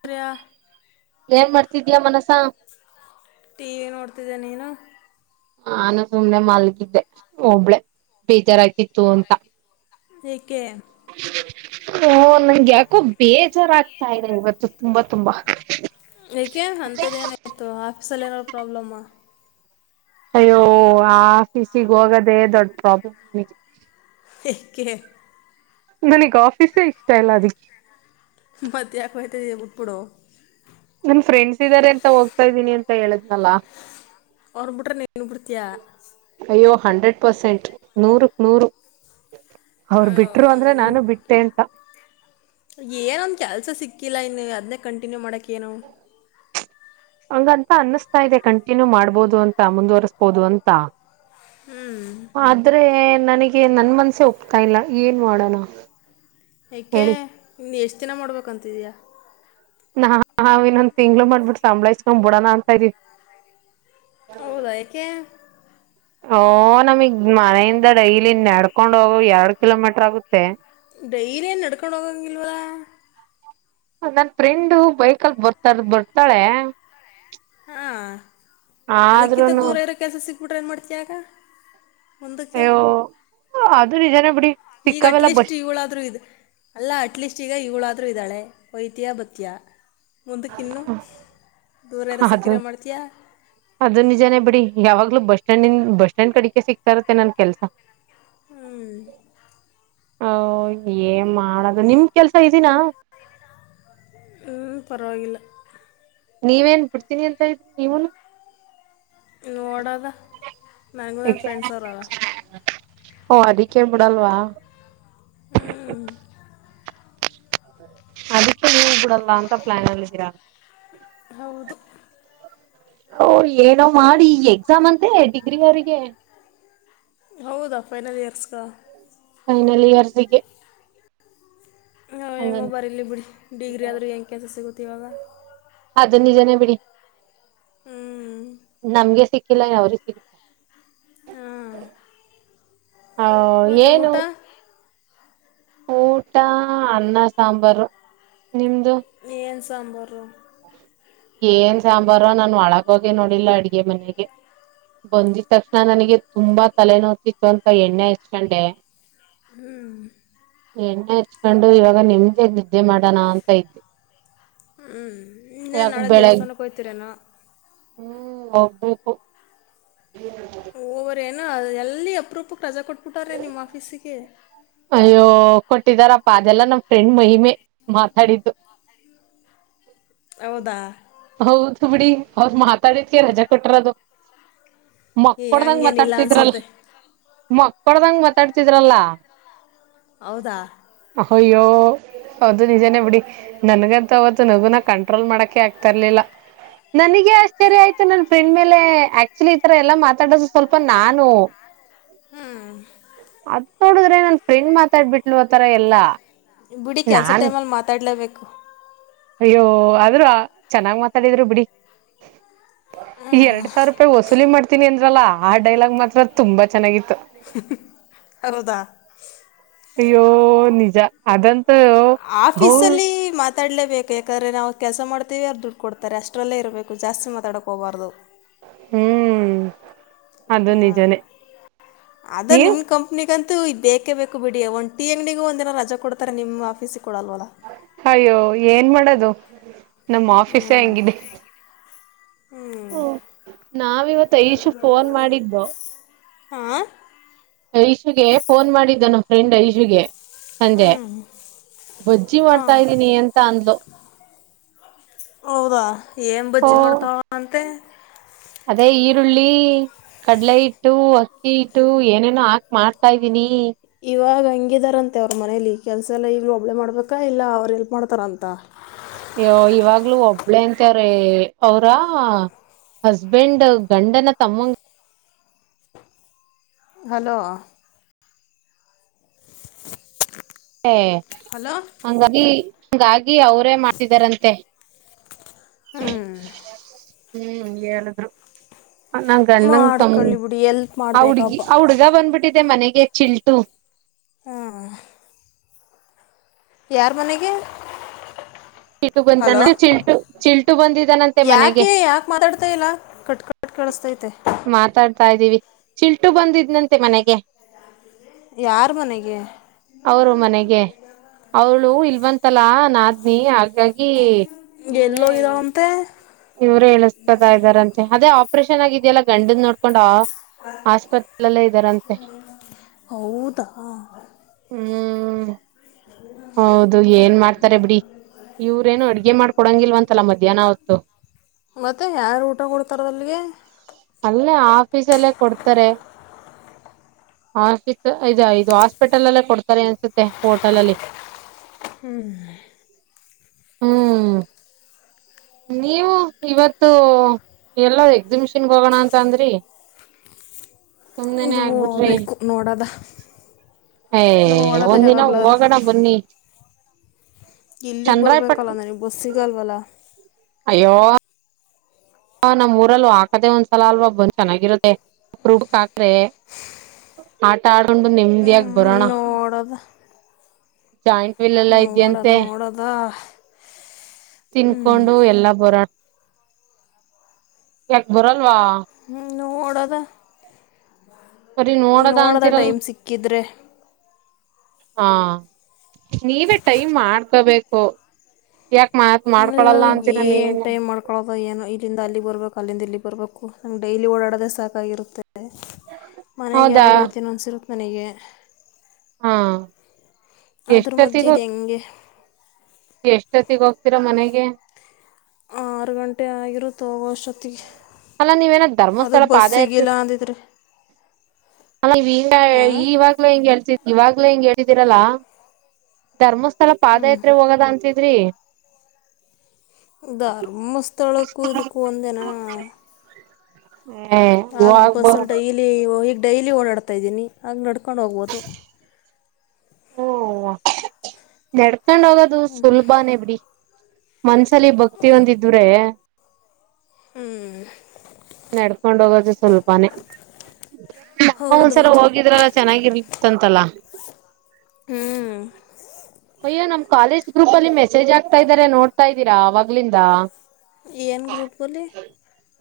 ತ್ರೇಯ ಏನ್ ಮಾಡ್ತಿದ್ಯಾ Manasa T V ನೋಡ್ತಿದ್ದೆ ನೀನು ನಾನು ಸುಮ್ನೆ ಮಲ್ಗಿದ್ದೆ ಒಬ್ಬಳೆ ಬೇಜಾರಯ್ತಿತ್ತು ಅಂತ ಏಕೆ ಹೋ ನಂಗೆ ಯಾಕೋ ಬೇಜಾರಾಗ್ತಾ ಇದೆ ಇವತ್ತು ತುಂಬಾ ತುಂಬಾ ಏಕೆ ಅಂತದ ಏನಾಯ್ತು ಪ್ಸಲ್ಲೇನಾರ್ ಪ್ರಾಬ್ಲಮ್ ಅಯ್ಯೋ ಆ ಆಫೀಸಿಗೆ ಹೋಗದೆೇ ದೊಡ್ಡ ಪ್ರಾಬ್ಲಮ್ ಕ್ಕೆೆ ನನಗ್ ಆಫೀಸೇ ಇಷ್ಟ ಇಲ್ಲ ಅದಕ್ಕೆ ಮತ್ ಯಾಕ್ ಹೊತ್ತಿಯ ಬಟ್ಬುಡು ನನ್ ಫ್ರೆಂಡ್ಸ್ ಇದ್ದಾರೆ ಅಂತ ಹೋಗ್ತಾ ಇದ್ದೀನಿ ಅಂತ ಹೇಳುದ್ನಲ್ ಅವ್ರ ಬಿಟ್ರೆ ನೀನು ಬಿಡ್ತಿಯ ಅಯ್ಯೋ ಹಂಡ್ರೆಡ್ ಪರ್ಸೆಂಟ್ ನೂರು ನೂರು ಅವರು ಬಿಟ್ರು ಅಂದ್ರೆ ನಾನು ಬಿಟ್ಟೆ ಅಂತ ಹಾಕ್ಕಿಲ್ಲ ಇನ್ನು ಅದನ್ನೇ ಕಂಟಿನ್ಯೂ ಮಾಡಕ್ಕ ಏನು ಹಂಗಂತ ಅನಿಸ್ತಾ ಇದೆ ಕಂಟಿನ್ಯೂ ಮಾಡ್ಬೋದು ಅಂತ ಮುಂದುವರ್ಸ್ಬೋದು ಅಂತ ಹ್ಞೂ ಆದ್ರೆ ನನಗೆ ನನ್ ಮನ್ಸೆ ಒಪ್ಟೆಲ್ಲಾ ಇಲ್ಲ ಏನ್ ಮಾಡೋಣ ಏಕೆ ಹೇಳಿ ಇ ಎಷ್ಟ ಯಚನ ಮಾಡ್ಬೇಕಂತಿದೀಯಾ ನಾ ಹ ಇನ್ನೊಂದ್ ತಿಂಗ್ಳ ಮಾಡ್ಬಿಟ್ಟು ಸಂಬಳಾಯಸ್ಕೊಂಡ್ ಬಿಡೋಣ ಅಂತ ಇದ ಹೌದಾ ಯಏಕೆ ಓ ನಮಗ್ ಮನೆಯಿಂದ ಡೈಲಿ ನೆಡ್ಕೊಂಡ್ ಹೋಗ ಎರಡ್ ಕಿಲೋಮೀಟರ್ ಆಗುತ್ತ ಡೈರಿನ್ ಎಡ್ಕೊಂಡ ಹೋಗಂಗಿಲ್ಲವ ನನ್ ಫ್ರೆಂಡು ಬೈಕಲ್ಲಿ ಬರ್ತಾರ ಬರ್ತಾಳೆ ಹಾ ಅದಕ್ಕಿಂತ ಆದ್ರೂನು ದೂರ ಇರೋ ಕೆಲಸ ಸಿಕ್ತ ಊಟ್ರ ನು ಮಾಡ್ತೀಯಾಗ ಅಯ್ಯೋ ಅದು ನಿಜನ ಬಿುಡಿ ಈಗ ಅಟ್ಲೀಸ್ಟ್ ಇವಳಾದ್ರೂ ಇದೆ ಅಲ್ಲ ಅಟ್ಲೀಸ್ಟ್ ಈಗ ಇವಳ ಮಾೂ ಇದ್ದಾಳೆ ವೈದ್ಯಾಭತ್ಯ ಮುಂದಕ್ಕಿನ್ನು ದೂರೆ ರಸ ಅದು ಕೀರೆ ಮಾಡ್ತಿಯ ಅದು ನಿಜಾನೇ ಬಿಡಿ ಯಾವಾಗ್ಲೂ ಬಸ್ ಸ್ಟ್ಯಾಂಡ ಬಸ್ ಸ್ಟ್ಯಾಂಡ್ ಕಡಿಕೆ ಸಿಗ್ತಾ ಇತ್ತೆ ನನ್ ಕೆಲಸ ಹ್ಞೂ ಹ ಏನ್ ಮಾಡದು ನಿಮ ಕೆಲ್ಸ ಈಜಿ ನಾ ಹ್ಞೂ ಪರವಾಗಿಲ್ಲ ನೀವೇನ್ ಬಿಡ್ತೀನಿ ಅಂತ ಇದ್ರಿ ನೀವನು ನೋಡದ ನನಗ ನನ್ನ ಫ್ರೆಂಡ್ಸ್ ಅವರದ ಓ ಅದಕ್ಕೆೇ ಬಿಡಲ್ವಾ ಹ್ಮ್ ಅದಕ್ಕೆ ನೀ ಬಿಡಲ್ಲ ಅಂತ ಪ್ಲಾನ್ ಅಲ್ಲಿದ್ದೀರಾ ಹೌದು ಓ ಏನೋ ಮಾಡಿ ಈ ಎಕ್ಸಾಮ್ ಅಂತೆ ಡಿಗ್ರಿ ಅವರಿಗೆ ಹೌದಾ ಫೈನಲ್ ಇಯರ್ಸ್ಗ ಫೈನಲ್ ಇಯರ್ಸಿಗೆ ಆಯೋ ಹೆಂಗೋ ಹಂಗಂತ ಬರಲಿ ಬಿಡಿ ಡಿಗ್ರಿ ಆದರೂ ಹೆಗೆ ಕೆಲಸ ಸಿಗುತ್ತೆ ಇವಾಗ ಹದ ನಿಜನ ಬಿಡಿ ಹ್ಞೂ ನಮ್ಗೆ ಸಿ ಕೆಲ್ಲ ಅವ್ರಿಗೆ ಸಿಗುತ್ತಾ ಹ್ಮ ಆ ಮತ್ತೆ ಊಟ ಊಟಾ ಅ್ಣಾ ಸಾಂಬಾರು ನಿಮ್ದು ಮಏನ್ ಸಾಂಬಾರ ಏನ್ ಸಾಂಬಾರು ನಾನು ಒಳಗೋಗೆ ನೋಡಿಲ್ಲ ಅಡ್ಗೆ ಮನೆಗೆ ಬಂದಿದ ತಕ್ಷಣ ನನಗೆ ತುಂಬಾ ತಲೆನೋತಿತ್ತು ಅಂತ ಎಣ್ಣೆ ಎಚ್ಕೊಂಡೆ ಹ್ಞೂ ಎ್ಣ ಚ್ಕೊಂಡು ಇವಾಗ ನಿಮ್ದೆ ನಿದ್ದೆ ಮಾಡೋಣ ಅಂತ ಇದ್ದೆ ಹ್ಞೂ ಇನ್ನೇ ಯಾಕ ನಾಳೆ ಬೆಳಗ್ ದೇವಸ್ಥಾನಕ್ಕೆ ಹೋಗ್ತೀರೇನೋ ಹ್ಮ್ ಹಬೇಕೇಕು ಓವೇಏನು ಅದು ಎಲ್ಲಿ ಅಪ್ರೂಪ ರಜಾ ಕೊಟ್ಬಿಟ್ಟಾರ್ರೆ ನಿಮ್ಮ ಆಫೀಸಿಗೆ ಕೊಟ್ಟಿದಾರಪ್ಪ ಅದೆಲ್ಲ ನಮ್ ಫ್ರೆಂಡ್ ಮಹಿಮೆ ಮಾತಾಡಿದ್ದು ಹೌದಾ ಹೌದು ಬಿಡಿ ಅವರು ಮಾತಾಡಿದಕ್ಕೆ ರಜೆ ಕೊಟ್ರದು ಏ ಮಕ್ಕಡ್ದಂಗ ಹಂಗೇನಿಲ್ಲ ಮಾತಾಡ್ತಿದ್ರಲ್ ಅನಿಸುತ್ತೆ ಮಕ್ಕಳದಂಗ ಮಾತಾಡ್ತಿದ್ರಲ್ಲ ಹೌದಾ ಅಯ್ಯೋ ಅದು ನಿಜಾನೇ ಬಿಡಿ ನನ್ಗಂತ ಅವತ್ತು ನಗುನ ಕಂಟ್ರೋಲ್ ಮಾಡಕೆ ಆಕ್ತ ತರಲಿಲ್ಲ ನನಗೆ ಆಶ್ರ್ಯಯತು ನನ್ ಫ್ರೆಲೆ ಲೆ ಆಕ್ಚುಲಿ ಈ ತರ ಎಲ್ಲಾ ಮಾತಾಡದು ಸ್ವಲ್ಪ ನಾನು ಹ್ಞೂ ಅದ್ ನೋಡಿದ್ರೆ ನನ್ ಫ್ರೆಂಡ್ ಮಾತಾಡ್ಬಿಟ್ಲು ಒತರ ಎಲ್ಲಾ ಬಿಡಿ ಕೆಲಸ ನಾನ್ ಟೈಮ ಅಲ್ಲಿ ಮಾತಾಡ್ಲಬೇಕ್ಯಕ್ತಿ [inaudible] ಅಯ್ಯೋ ಆದ್ರೂ ಚೆನ್ನಾಗ್ ಮಾತಾಡಿದ್ರು ಬಿಡಿ ಎರಡ್ ಸಾವಿರ ರೂಪಾಯಿ ವಸೂಲಿ ಮಾಡ್ತೀನಿ ಅಂದ್ರಲ್ಲ ಆ ಡೈಲಾಗ್ ಮಾತ್ರ ತುಂಬಾ ಚೆನ್ನಾಗಿತ್ತು ರದ ಅಯ್ಯೋ ನಿಜ ಅದಂತ ಆಫೀಸ ಅಲ್ಲಿ ಮತ್ತ ಮಾತಾಡ್ಲೇಬೇಕು ಯಾಕಂದ್ರೆ ನಾವು ಕೆಲಸ ಮಾಡ್ತೀವಿ ಅವ್ರು ದುಡ್ಡು ಕೊಡ್ತಾರೆ ಅಷ್ಟ್ರಲ್ಲೇ ಇರಬೇಕು ಜಾಸ್ತಿ ಮಾತಾಡಕ್ ಹೋಗಬಾರ್ದು ಹ್ಮ್ ಅದು ಹ್ಮ ನಿಜಾನೇ ಅದ ನೀವು ನಿಮ್ ಕಂಪನಿಗಂತ ದು ಬೇಕೇ ಬೇಕು ಬಿಡಿ ಒ್ ಟಿ ಅಂಗಿಗ ಒಂದ ದಿನ ರಜಾ ಕೊಡ್ತಾರೆ ನಿಮ್ಮ ಆಫೀಸ್ ಅಯ್ಯೋ ಏನ್ ಮಾಡೋದು ಹ್ಮ ನಮ್ಮ ಆಫೀಸ ಹ್ಞೂ ಹೆಂಗಿದೆ ಹ್ಞೂ ಹ್ಮ್ ನಾವಿವತ್ತು ಐಶು ಫೋನ್ ಮಾಡಿದ್ದು ಆ ಐಶುಗೆ ಫೋನ್ ಮಾಡಿದ್ದ ನ ಫ್ರೆಂಡ್ ಐಶುಗೆ ಸಂಜೆ ಹ್ಞೂ ಬಜ್ಜಿ ಮಾಡ್ತಾ ಹಾಂ ಇದ್ದೀನಿ ಎಂತ ಅಂದ್ಲು ಹೌದಾ ಏನ್ ಓ ಬಜ್ಜಿ ಮಾಡ್ತಾವಾವ ಅಂತೆ ಅದೇ ಈರುಳ್ಳಿ ಕಡಲೆ ಇಿಟ್ಟು ಅಕ್ಕಿ ಇಟ್ಟು ಏನೇನೋ ಹಾಕ್ ಮಾಡ್ತಾ ಇದ್ದೀನಿ ಇವಾಗ ಹಂಗಿದಾರಂತೆ ಅವ್ರ ಮನೇಲಿ ಕೆಲ್ಸ ಎಲ್ಲ ಈಗ್ಲೂ ಒಬ್ಳೆ ಮಾಡ್ಬೇಕಾ ಇಲ್ಲ ಅವರು ಎಲ್ಪ್ ಮಾಡ್ತಾರ ಅಂತ ಅಯ್ಯೋ ಇವಾಗ್ಲುೂ ಒಬ್ಳೇ ಅಂತವ್ರೀ ಅವ್ರ ಹಸ್ಬೆಂಡ್ ಗಂಡನ ತಮ್ಮಂಗ ಹಲೋ ಹ ಹಲೋ ಅಂಗಂಗಾಗಿ ಹ ಅವರೇ ಮಾಡ್ತಿದಾರಂತೆ ಹ ಹ್ಮ್ ಹೇಳಿದ್ರು ನ ಗಂಡಂಗ ಮಾಡ್ಕೊಳ್ಳಿ ಬಿಡಿ ಎಲ್ಪ್ ತ ಹುಡ್ಗಿ ಮಾಡಬೇಕಪ್ಪ ಹುಡ್ಗ ಬಂದ್ಬಿಟ್ಟಿ ಮನೆಗೆ ಚಿಲ್ಟು ಹಾ ಯಾರ ಮನೆಗೆ ಚಿಟು ಬಂದ ಹಲೋ ಚಿಲ್ಟು ಚಿಲ್ಟು ಬಂದಿದ್ದಾನಂತೆ ಮನೆಗೆ ಯಾಕೆ ಯಾಕೆ ಮಾತಾಡ್ತಾ ಇಲ್ಲ ಕಟ್ ಕಟ್ ಕೇಳಿಸ್ತೈತೆ ಮಾತಾಡ್ತಾ ಇದ್ದೀವಿ ಚಿಲ್ಟು ಬಂದಿದ್ನಂತೆ ಮನೆಗೆ ಯಾರ ಮನೆಗೆ ಅವರು ಮನೆಗೆ ಅವರು ಇಲ್ವಂತಲ್ಲ ನಾದ್ನಿ ಹಾಗಾಗಿ ಎಲ್ಲೋೋಗರ ಅಂತೆ ಇವರು ಎ ಹೇಳಿಸಸ್ಕೊತಾ ಇದಾರಂತೆ ಅದೇ ಆಪರೇಷನ್ ಆಗಿದೆಯಲ್ಲ ಗಂಡದ್ ನೋಡ್ಕೊಂಡ ದಾ ಹ್ಮ್ ಹೌದು ಏನ್ ಮಾಡ್ತಾರೆ ಬಿಡಿ ಇವ್ರೇನು ಅಡ್ಗೆ ಮಾಡ್ಕೊಡಂಗಿಲ್ವಂತಲ್ಲ ಮಧ್ಯಾಹ್ನ ಹ ಮತ್ತೆ ಯಾರು ಊಟ ಕೊಡ್ತಾರ ಅಲ್ಲಿಗೆ ಅಲ್ಲೇ ಆಫೀಸ್ಲ್ಲೇ ಕೊಡ್ತಾರೆ ಆಫೀಸ್ ಇದು ಇದು ಹಾಸ್ಪಿಟಲ್ ಅಲ್ಲೇ ಕೊಡ್ತಾರೆ ಅನ್ಸುತ್ತೆ ಹೋಟೆಲ್ ಅಲ್ಲಿ ಹ್ಮ್ ಹ್ಮ್ ಹ್ಮ ನೀವು ಇವತ್ತು ಎಲ್ಲೋ ಎಕ್ಸಿಬಿಷನ್ಗೆ ಹೋಗೋಣ ಅಂತ ಅಂದ್ರಿ ಸುಮ್ನೆ ಆಗ ಹೋಗಬೇಕು ನೋಡದ ನೋಡೋದ ಏ ನೋಡೋದ ಒಂದಿನ ಯಾವಾಗ್ಲಾರು ಹೋಗೋಣ ಬನ್ನಿ ಇಲ್ಲಿಗೆ ಚಂದ್ರಾಯಪಟ್ ಬರ್ಬೇಕಲ್ಲ ನನಗೆ ಬಸ್ ಸಿಗಲ್ವಲ್ಲ ಅಯ್ಯೋ ಹ ನಮ್ ಊರಲ್ಲಿ ಹಾಕದೆೇ ಒಂದ್ಸಲ ಅಲ್ವಾ ಬಂದ್ ಚೆನ್ನಾಗಿರೋದೆ ಅಪರುಬ್ಕ್ ಹಾಕ್ರೆ ಆಟ ಆಡೊಂಡ್್ ನಿಮದಿಯಾಗ ಬರೋಣ ಮಡದ ಜಾಯಿಂಟ್ ವಿಲ್ ಎಲ್ಲ ನೋಡೋದ ನೋಡೋದ ತಿನ್ಕೊಂಡು ಎಲ್ಲಾ ಬರಣ ಯಾಕ ಬರಲ್ವಾ ಮೂಡದ ಬರಿ ನೋಡ ನೋಡದ ಟೈಮ್ ಸಿಕ್ಕಿದರೆೆ ಹಾ ನೀವೇ ಟೈಮ್ ಮಾಡ್ಕೋಬೇಕು ಯಾಕ ಮಾತ್ ಮಾಡ್ಕೊಳಲ್ಲ ಅಂತ ಏನ್ ಟೈಮ್ ಮಾಡ್ಕೋದ ಏನೋ ಇಲ್ಲಿಂದ ಅಲ್ಲಿ ಬರ್ಬೇಕು ಕಲ್ಲಿಂದ ಇಲ್ಲಿ ಬರಬೇಕು ನಮ್ ಡೈಲಿ ಓಡಾಡದೇ ಸಾಕಾಗಿರುತ್ತೆ ಮನೆಗೆ ಹೌದಾ ಯಾವಾಗ ಹಯ್ತೀನೋ ಅನ್ಸಿರು ಮನೆಗೆ ಹಾ ಅದ್ರ ಮಧ್ಯೆ ಎಷ್ಟೊತ್ತಿಗ ಇದು ಹೆಂಗೆ ಎಷ್ಟೊತ್ತಗ ಹೋಗ್ತೀರಾ ಮನೆಗೆ ಆರು ಗಂಟೆ ಆಗಿರುತ್ತೆ ಒಷೊತಿ ಅಲ್ಲ ನೀವೇನ ಧರ್ಮಸ್ಥಳ ಪಾದಯತ್ ಅಂದಿದ್ರೆ ಅ ಹಾಂ ಇವಾಗ್ಲ ಹಿಂಗ ಹೇಳ್ಸಿದ ಇವಾಗ್ಲ ಹೆಂಗ್ ಹೇಳಿದೀರಲ್ಲ ಧರ್ಮಸ್ ಸ್ವಲ್ಪ ಹ್ಞೂ ಪಾದಯಾತ್ರೆ ಹೋಗದ ಅಂತಿದ್ರಿ ಧಾರಮ ಸ್ಥಳಕ್ಕೂ ಇದಕ್ಕೂ ಒಂದೇನಾ ಏ ಆ ಬ ಹೋಗ್ಬ ಸ್ಲ್ಟ ಇಲ್ಲಿಗ್ ಡೈಲಿ ಓಡಾಡ್ತಾಯ ಇದ್ದೀನಿ ಆಗ ನಡ್ಕೊಂಡು ಹೋಗ್ಬೋದು ಓಡ್ ಕಂಡು ಹೋಗೋದು ಸುಲಭಾನೇ ಬಿಡಿ ಮನ್ಸ ಲಿ ಭಕ್ತಿ ಒಂದಿದ್ರೆ ಹ್ಞೂ ನಡ್ಕೊಂಡ ಹೋಗೋದು ಸ್ವಲ್ಪಾನೇ ನಮ್ಮ ಒಂದ್ಸಲ ಹೌದೌದು ಹೋಗಿದ್ರಲ್ಲ ಚೆನ್ನಾಗಿರ್ಲಿತ್ತಂತಲ್ಲ ಹ್ಞೂ ಹ ಅಯ್ಯೋ ನಮ್ ಕಾಲೇಜ್ ಗ್ರೂಪ್ ಅಲ್ಲಿ ಮೆಸೇಜ್ ಆಗ್ತಾ ಇದ್ದಾರೆ ನೋಡ್ತಾ ಇದ್ದೀರಾ ಅವಾಗ್ಲಿಂದ ಎನ್ ಗ್ರೂಪ್ ಬ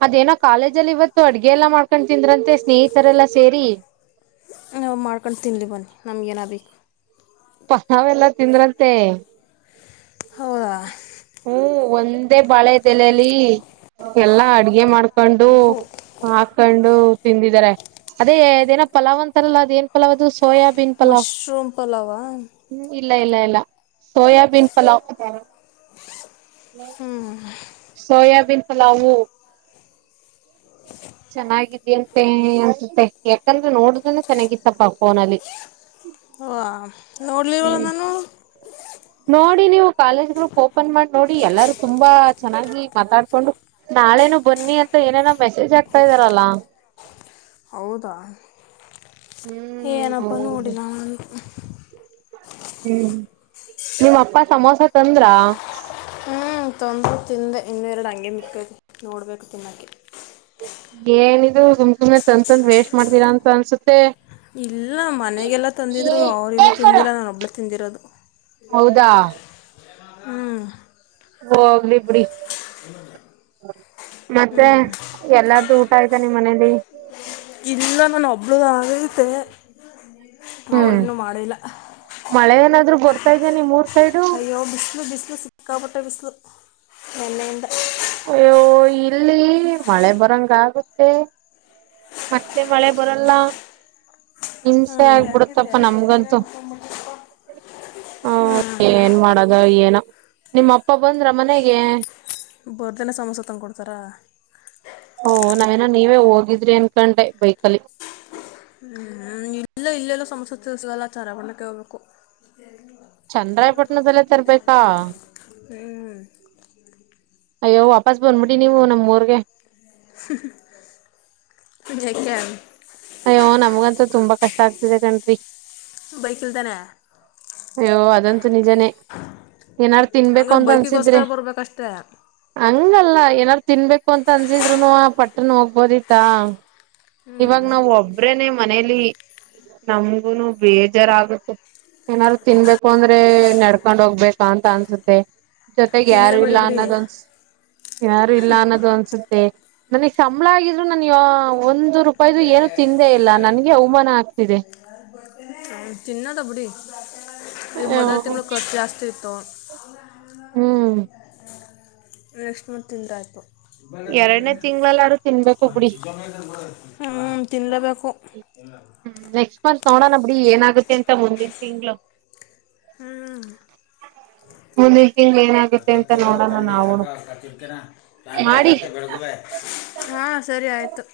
ಅದೇನೋ ಕಾಲೇಜಲ್ಲಿ ಇವತ್ತು ಅಡ್ಗೆ ಎಲ್ಲ ಮಾಡಕೊಂಡು ತಿಂದ್ರ ನಾವು ಮಾಡ್ಕೊಂಡು ತಿನ್ಲಿ ಬನ್ನಿ ನಮ್ಗೇನ ಬೇಕು ಪ ನಾವೆಲ್ಲಾ ತಿಂದ್ರಂತೆ ಹೌ ಹ್ಮ್ ಒಂದೇ ಬಾಳೆ ತಲಲಿ ಎಲ್ಲಾ ಅಡ್ಗೆ ಮಾಡ್ಕ ಹಾಕೊಂಡು ಹೋ ಹಾಕೊಂಡು ತಿಂದಿದ್ದಾರೆ ಅದೇ ೇನ ಪಲಾವ್ಂತಾರಲ್ಲ ಅದ ಏನ್ ಪಲಾವ ಅದು ಸೋಯಾಬೀನ್ ಪಲಾವ್ ಮಶ್ರೂಮ ಪುಲಾವ ಹ್ಮ್ ಇಲ್ಲ ಇಲ್ಲ ಇಲ್ಲ ಸೋಯಾಬೀನ್ ಪಲಾವ್ ಹ್ಮ್ ಸೋಯಾಬೀನ್ ಪಲವುವು ಚೆನ್ನಾಗಿದ ಅಂತೆ ಅನ್ಸುತ್ತೆ ಯಾಕಂದ್ರೆ ನೋಡುದನ ಚೆನ್ನಾಗಿತ್ತಪ್ಪಾ ಫೋನಲ್ಲಿ ನೋಡ್ಲಿವ ನಾನು ನೋಡಿ ನೀವು ಕಾಲೇಜ್ ಓಪನ್ ಮಾಡಿ ನೋಡಿ ಎಲ್ಲಾರು ತುಂಬಾ ಚೆನ್ನಾಗಿ ಮಾತಾಡ್ಕೊಂಡು ನಾಳೆನು ಬನ್ನಿ ಅಂತ ಏನೇನೋ ಮೆಸೇಜ್ ಆಗ್ತಾ ಇದಿದಾರಲ್ಲಾ ಹೌದಾ ಹ್ಮ್ ಏನಪ್ಪ ಹೌದು ಓಡಿಿನಾ ಹ್ಮ್ ನಿಮ್ಮ ಅಪ್ಪ ಸಮೋಸ ತಂದ್ರ ಹ್ಞೂ ತೊಂದರೆ ತಿಂದೆ ಇನ್ನೆ ಎರಡು ಹಂಗೆ ಮಿಕ್ಕೈತಿ ನೋಡ್ಬೇಕು ತಿನ್ನೋಕ್ಕೆ ಏನಿದು ಗುಮ್ ಸುಮ್ನೆ ಸಂದ್ ಸಂದ್ ವೇಸ್ಟ್ ಮಾಡ್್ದೀರಾ ಅಂತ ಅನ್ಸುತ್ತೆ ಇಲ್ಲ ಮನೆಗೆಲ್ಲ ತಂದಿದರು ಅವ್ರನುೂ ತಿಂದಿಲ್ಲ ನಾನುೊಬ್ಬಳು ತಿಂದಿರೋದು ಹೌದಾ ಹ್ಞೂ ಹೋಗ್ರಿ ಬಿಡಿ ಹದ ಮತ್ತೆ ಎಲ್ಲಾರ್ದು ಊಟ ಆಯ್ತಾ ನಿ್ ಮನೇಲಿ ಇಲ್ಲ ನಾನು ಒಬ್ಳದಗೈತೆೆ ಅವ್ರನ್ನು ಮಾಡಿಲ್ಲ ನಾದ್ರು ಗರ್ತಾ್ದೇ ನೀ ಮೂರ್ ಅಯ್ಯೋ ಬಿಸಲು ಬಿಸಲು ಸಿಕ್ಕಪಟ್ಟೆ ಬಿಸಲು ಎನ್ನಂತ ಅಯ್ಯೋ ಇಲ್ಲಿ ಮಳೆ ಬರಂಗಗುತ್ತೆ ಮತ್ತೆ ಮಳೆ ಬರಲ್ಲ ಹಿಂಸೆ ಆಗ್ಬಿಡುತ್ತಪ್ಪ ನಮ್ಗಂತೂ ಜ ಹ ಏನ್ ಮಾಡದ ಏನ ನಿಮ್ಮ ಅಪ್ಪ ಬಂದ್ರ ಮನೆಗೆ ಬರ್ದನ ಸಮೋಸ ತಂದುಕೊಡ್ತಾರಾ ಓ ನಾವೇನ ನೀವೇ ಹೋಗಿದ್ರಿ ಅನ್ಕೊಂಡೆ ಬೈಕಲ್ಲಿ ಹ್ಮ್ ಇಲ್ಲ ಇಲ್ಲಲ್ಲ ಸಮಸೆ ತಿಸಗಲ್ಲ ಆಚಾರಗೊಂಡಕ್ಕೆ ಹೋಗ್ಬೇಕು ಚಂದ್ರಾಯಪಟ್ಟಣದಲ್ಲೇ ತರ್ಬೇಕಾ ಹ್ಞೂ ಅಯ್ಯೋ ಬಸ್ ಬಂದಬಿಡಿ ನೀವು ನಮ್ಮೂರ್ಗೆ ಎಮ ಅಯ್ಯೋ ನಮಗಂತ ತುಂಬಾ ಕಷ್ಟ ಆಗ್ತಿದೆ ಕನ್ರಿ ಬೈಕಲ್ದಾನೆ ಅಯ್ಯೋ ಅದಂತೂ ನಿಜಾನೇ ಏನಾರು ತಿನ್ಬೇಕು ಹಂಗೆ ಅಂತ ಅನ್ಸಿದ್ರೆ ಬೈಕಿಗೋಸ್ಕರ ಬರ್ಬೇಕಷ್ಟೇ ಹಂಗಲ್ಲ ಏನಾರು ತಿನ್ಬೇಕು ಅಂತ ಅನ್ಸಿದ್ರುನು ಪಟ್ಟ್ರನ ಹೋಗಬೋದಿತ್ತಾ ಹ್ಞೂ ಇವಾಗ ನಾವ ಒಬ್ರೇನೆೇ ಮನೇಲಿ ನಮ್ಗುನು ಬೇಜಾರಾಗುತ್ತೆ ಏನಾರರು ತಿನ್ಬೇಕು ಅಂದ್ರೆ ನಡ್ಕೊಂಡ್ ಹೋಗ್ಬೇಕಾ ಅಂತ ಅನ್ಸುತ್ತೆ ಜೊತೆಗೆ ಯಾರು ತಿನ್ನಲೇಬೇಡಿ ಇಲ್ಲ ಬಿಡಿ ಅನ್ನೋದ ಅನ್ಸ ಯಾರು ಇಲ್ಲ ಅನ್ನೋದು ಅನ್ಸುತ್ತೆ ನನಗ್ ಸಂಬಳ ಆಗಿದ್ರು ನನ್ ಯ ಒಂದ ರೂಪಾಯ್ದು ಏನು ತಿಂದೇ ಇಲ್ಲ ನನ್ಗೆ ಅವಮಾನ ಆಗ್ತಿದೆ ಚಿನ್ನ ಬ್ಬಡಿ ಈ ಮೊದನೇ ತಿಂಗ್ಳ ಖರ್ಚು ಜಾಸ್ತಿ ಇತ್ತು ಹೌದ ಹ್ಮ್ ನೆಕ್ಸ್ಟ್ ಮತ್ತುೆ ತಿಂದಾಯಯ್ತು ಎರಡನೇ ತಿಂಗಳಲ್ಲಾರು ತಿನ್ಬೇಕು ಬಿಡಿ ಹ ತಿಿಂದಲ್ಲ ಬೆ ಕೋಗ ಸೋಣೋನ ಬಿಡಿ ಏನಾಗುತ್ತೆ ಅಂತ ಮುಂದಿನ ತಿಂಗಗಳು ಹ್ಮ ಹಲಿ ಅಕ್ಕತ್ತು ತಂಡಿ ಅಕ್ಕ ತಿರ್ತರ ಮಾಡಿ ್ಯಾಮ್ರಕತ್ತೆ ಬೆಳಗುವ ಹಾ ಸರಿ ಆಯ್ತು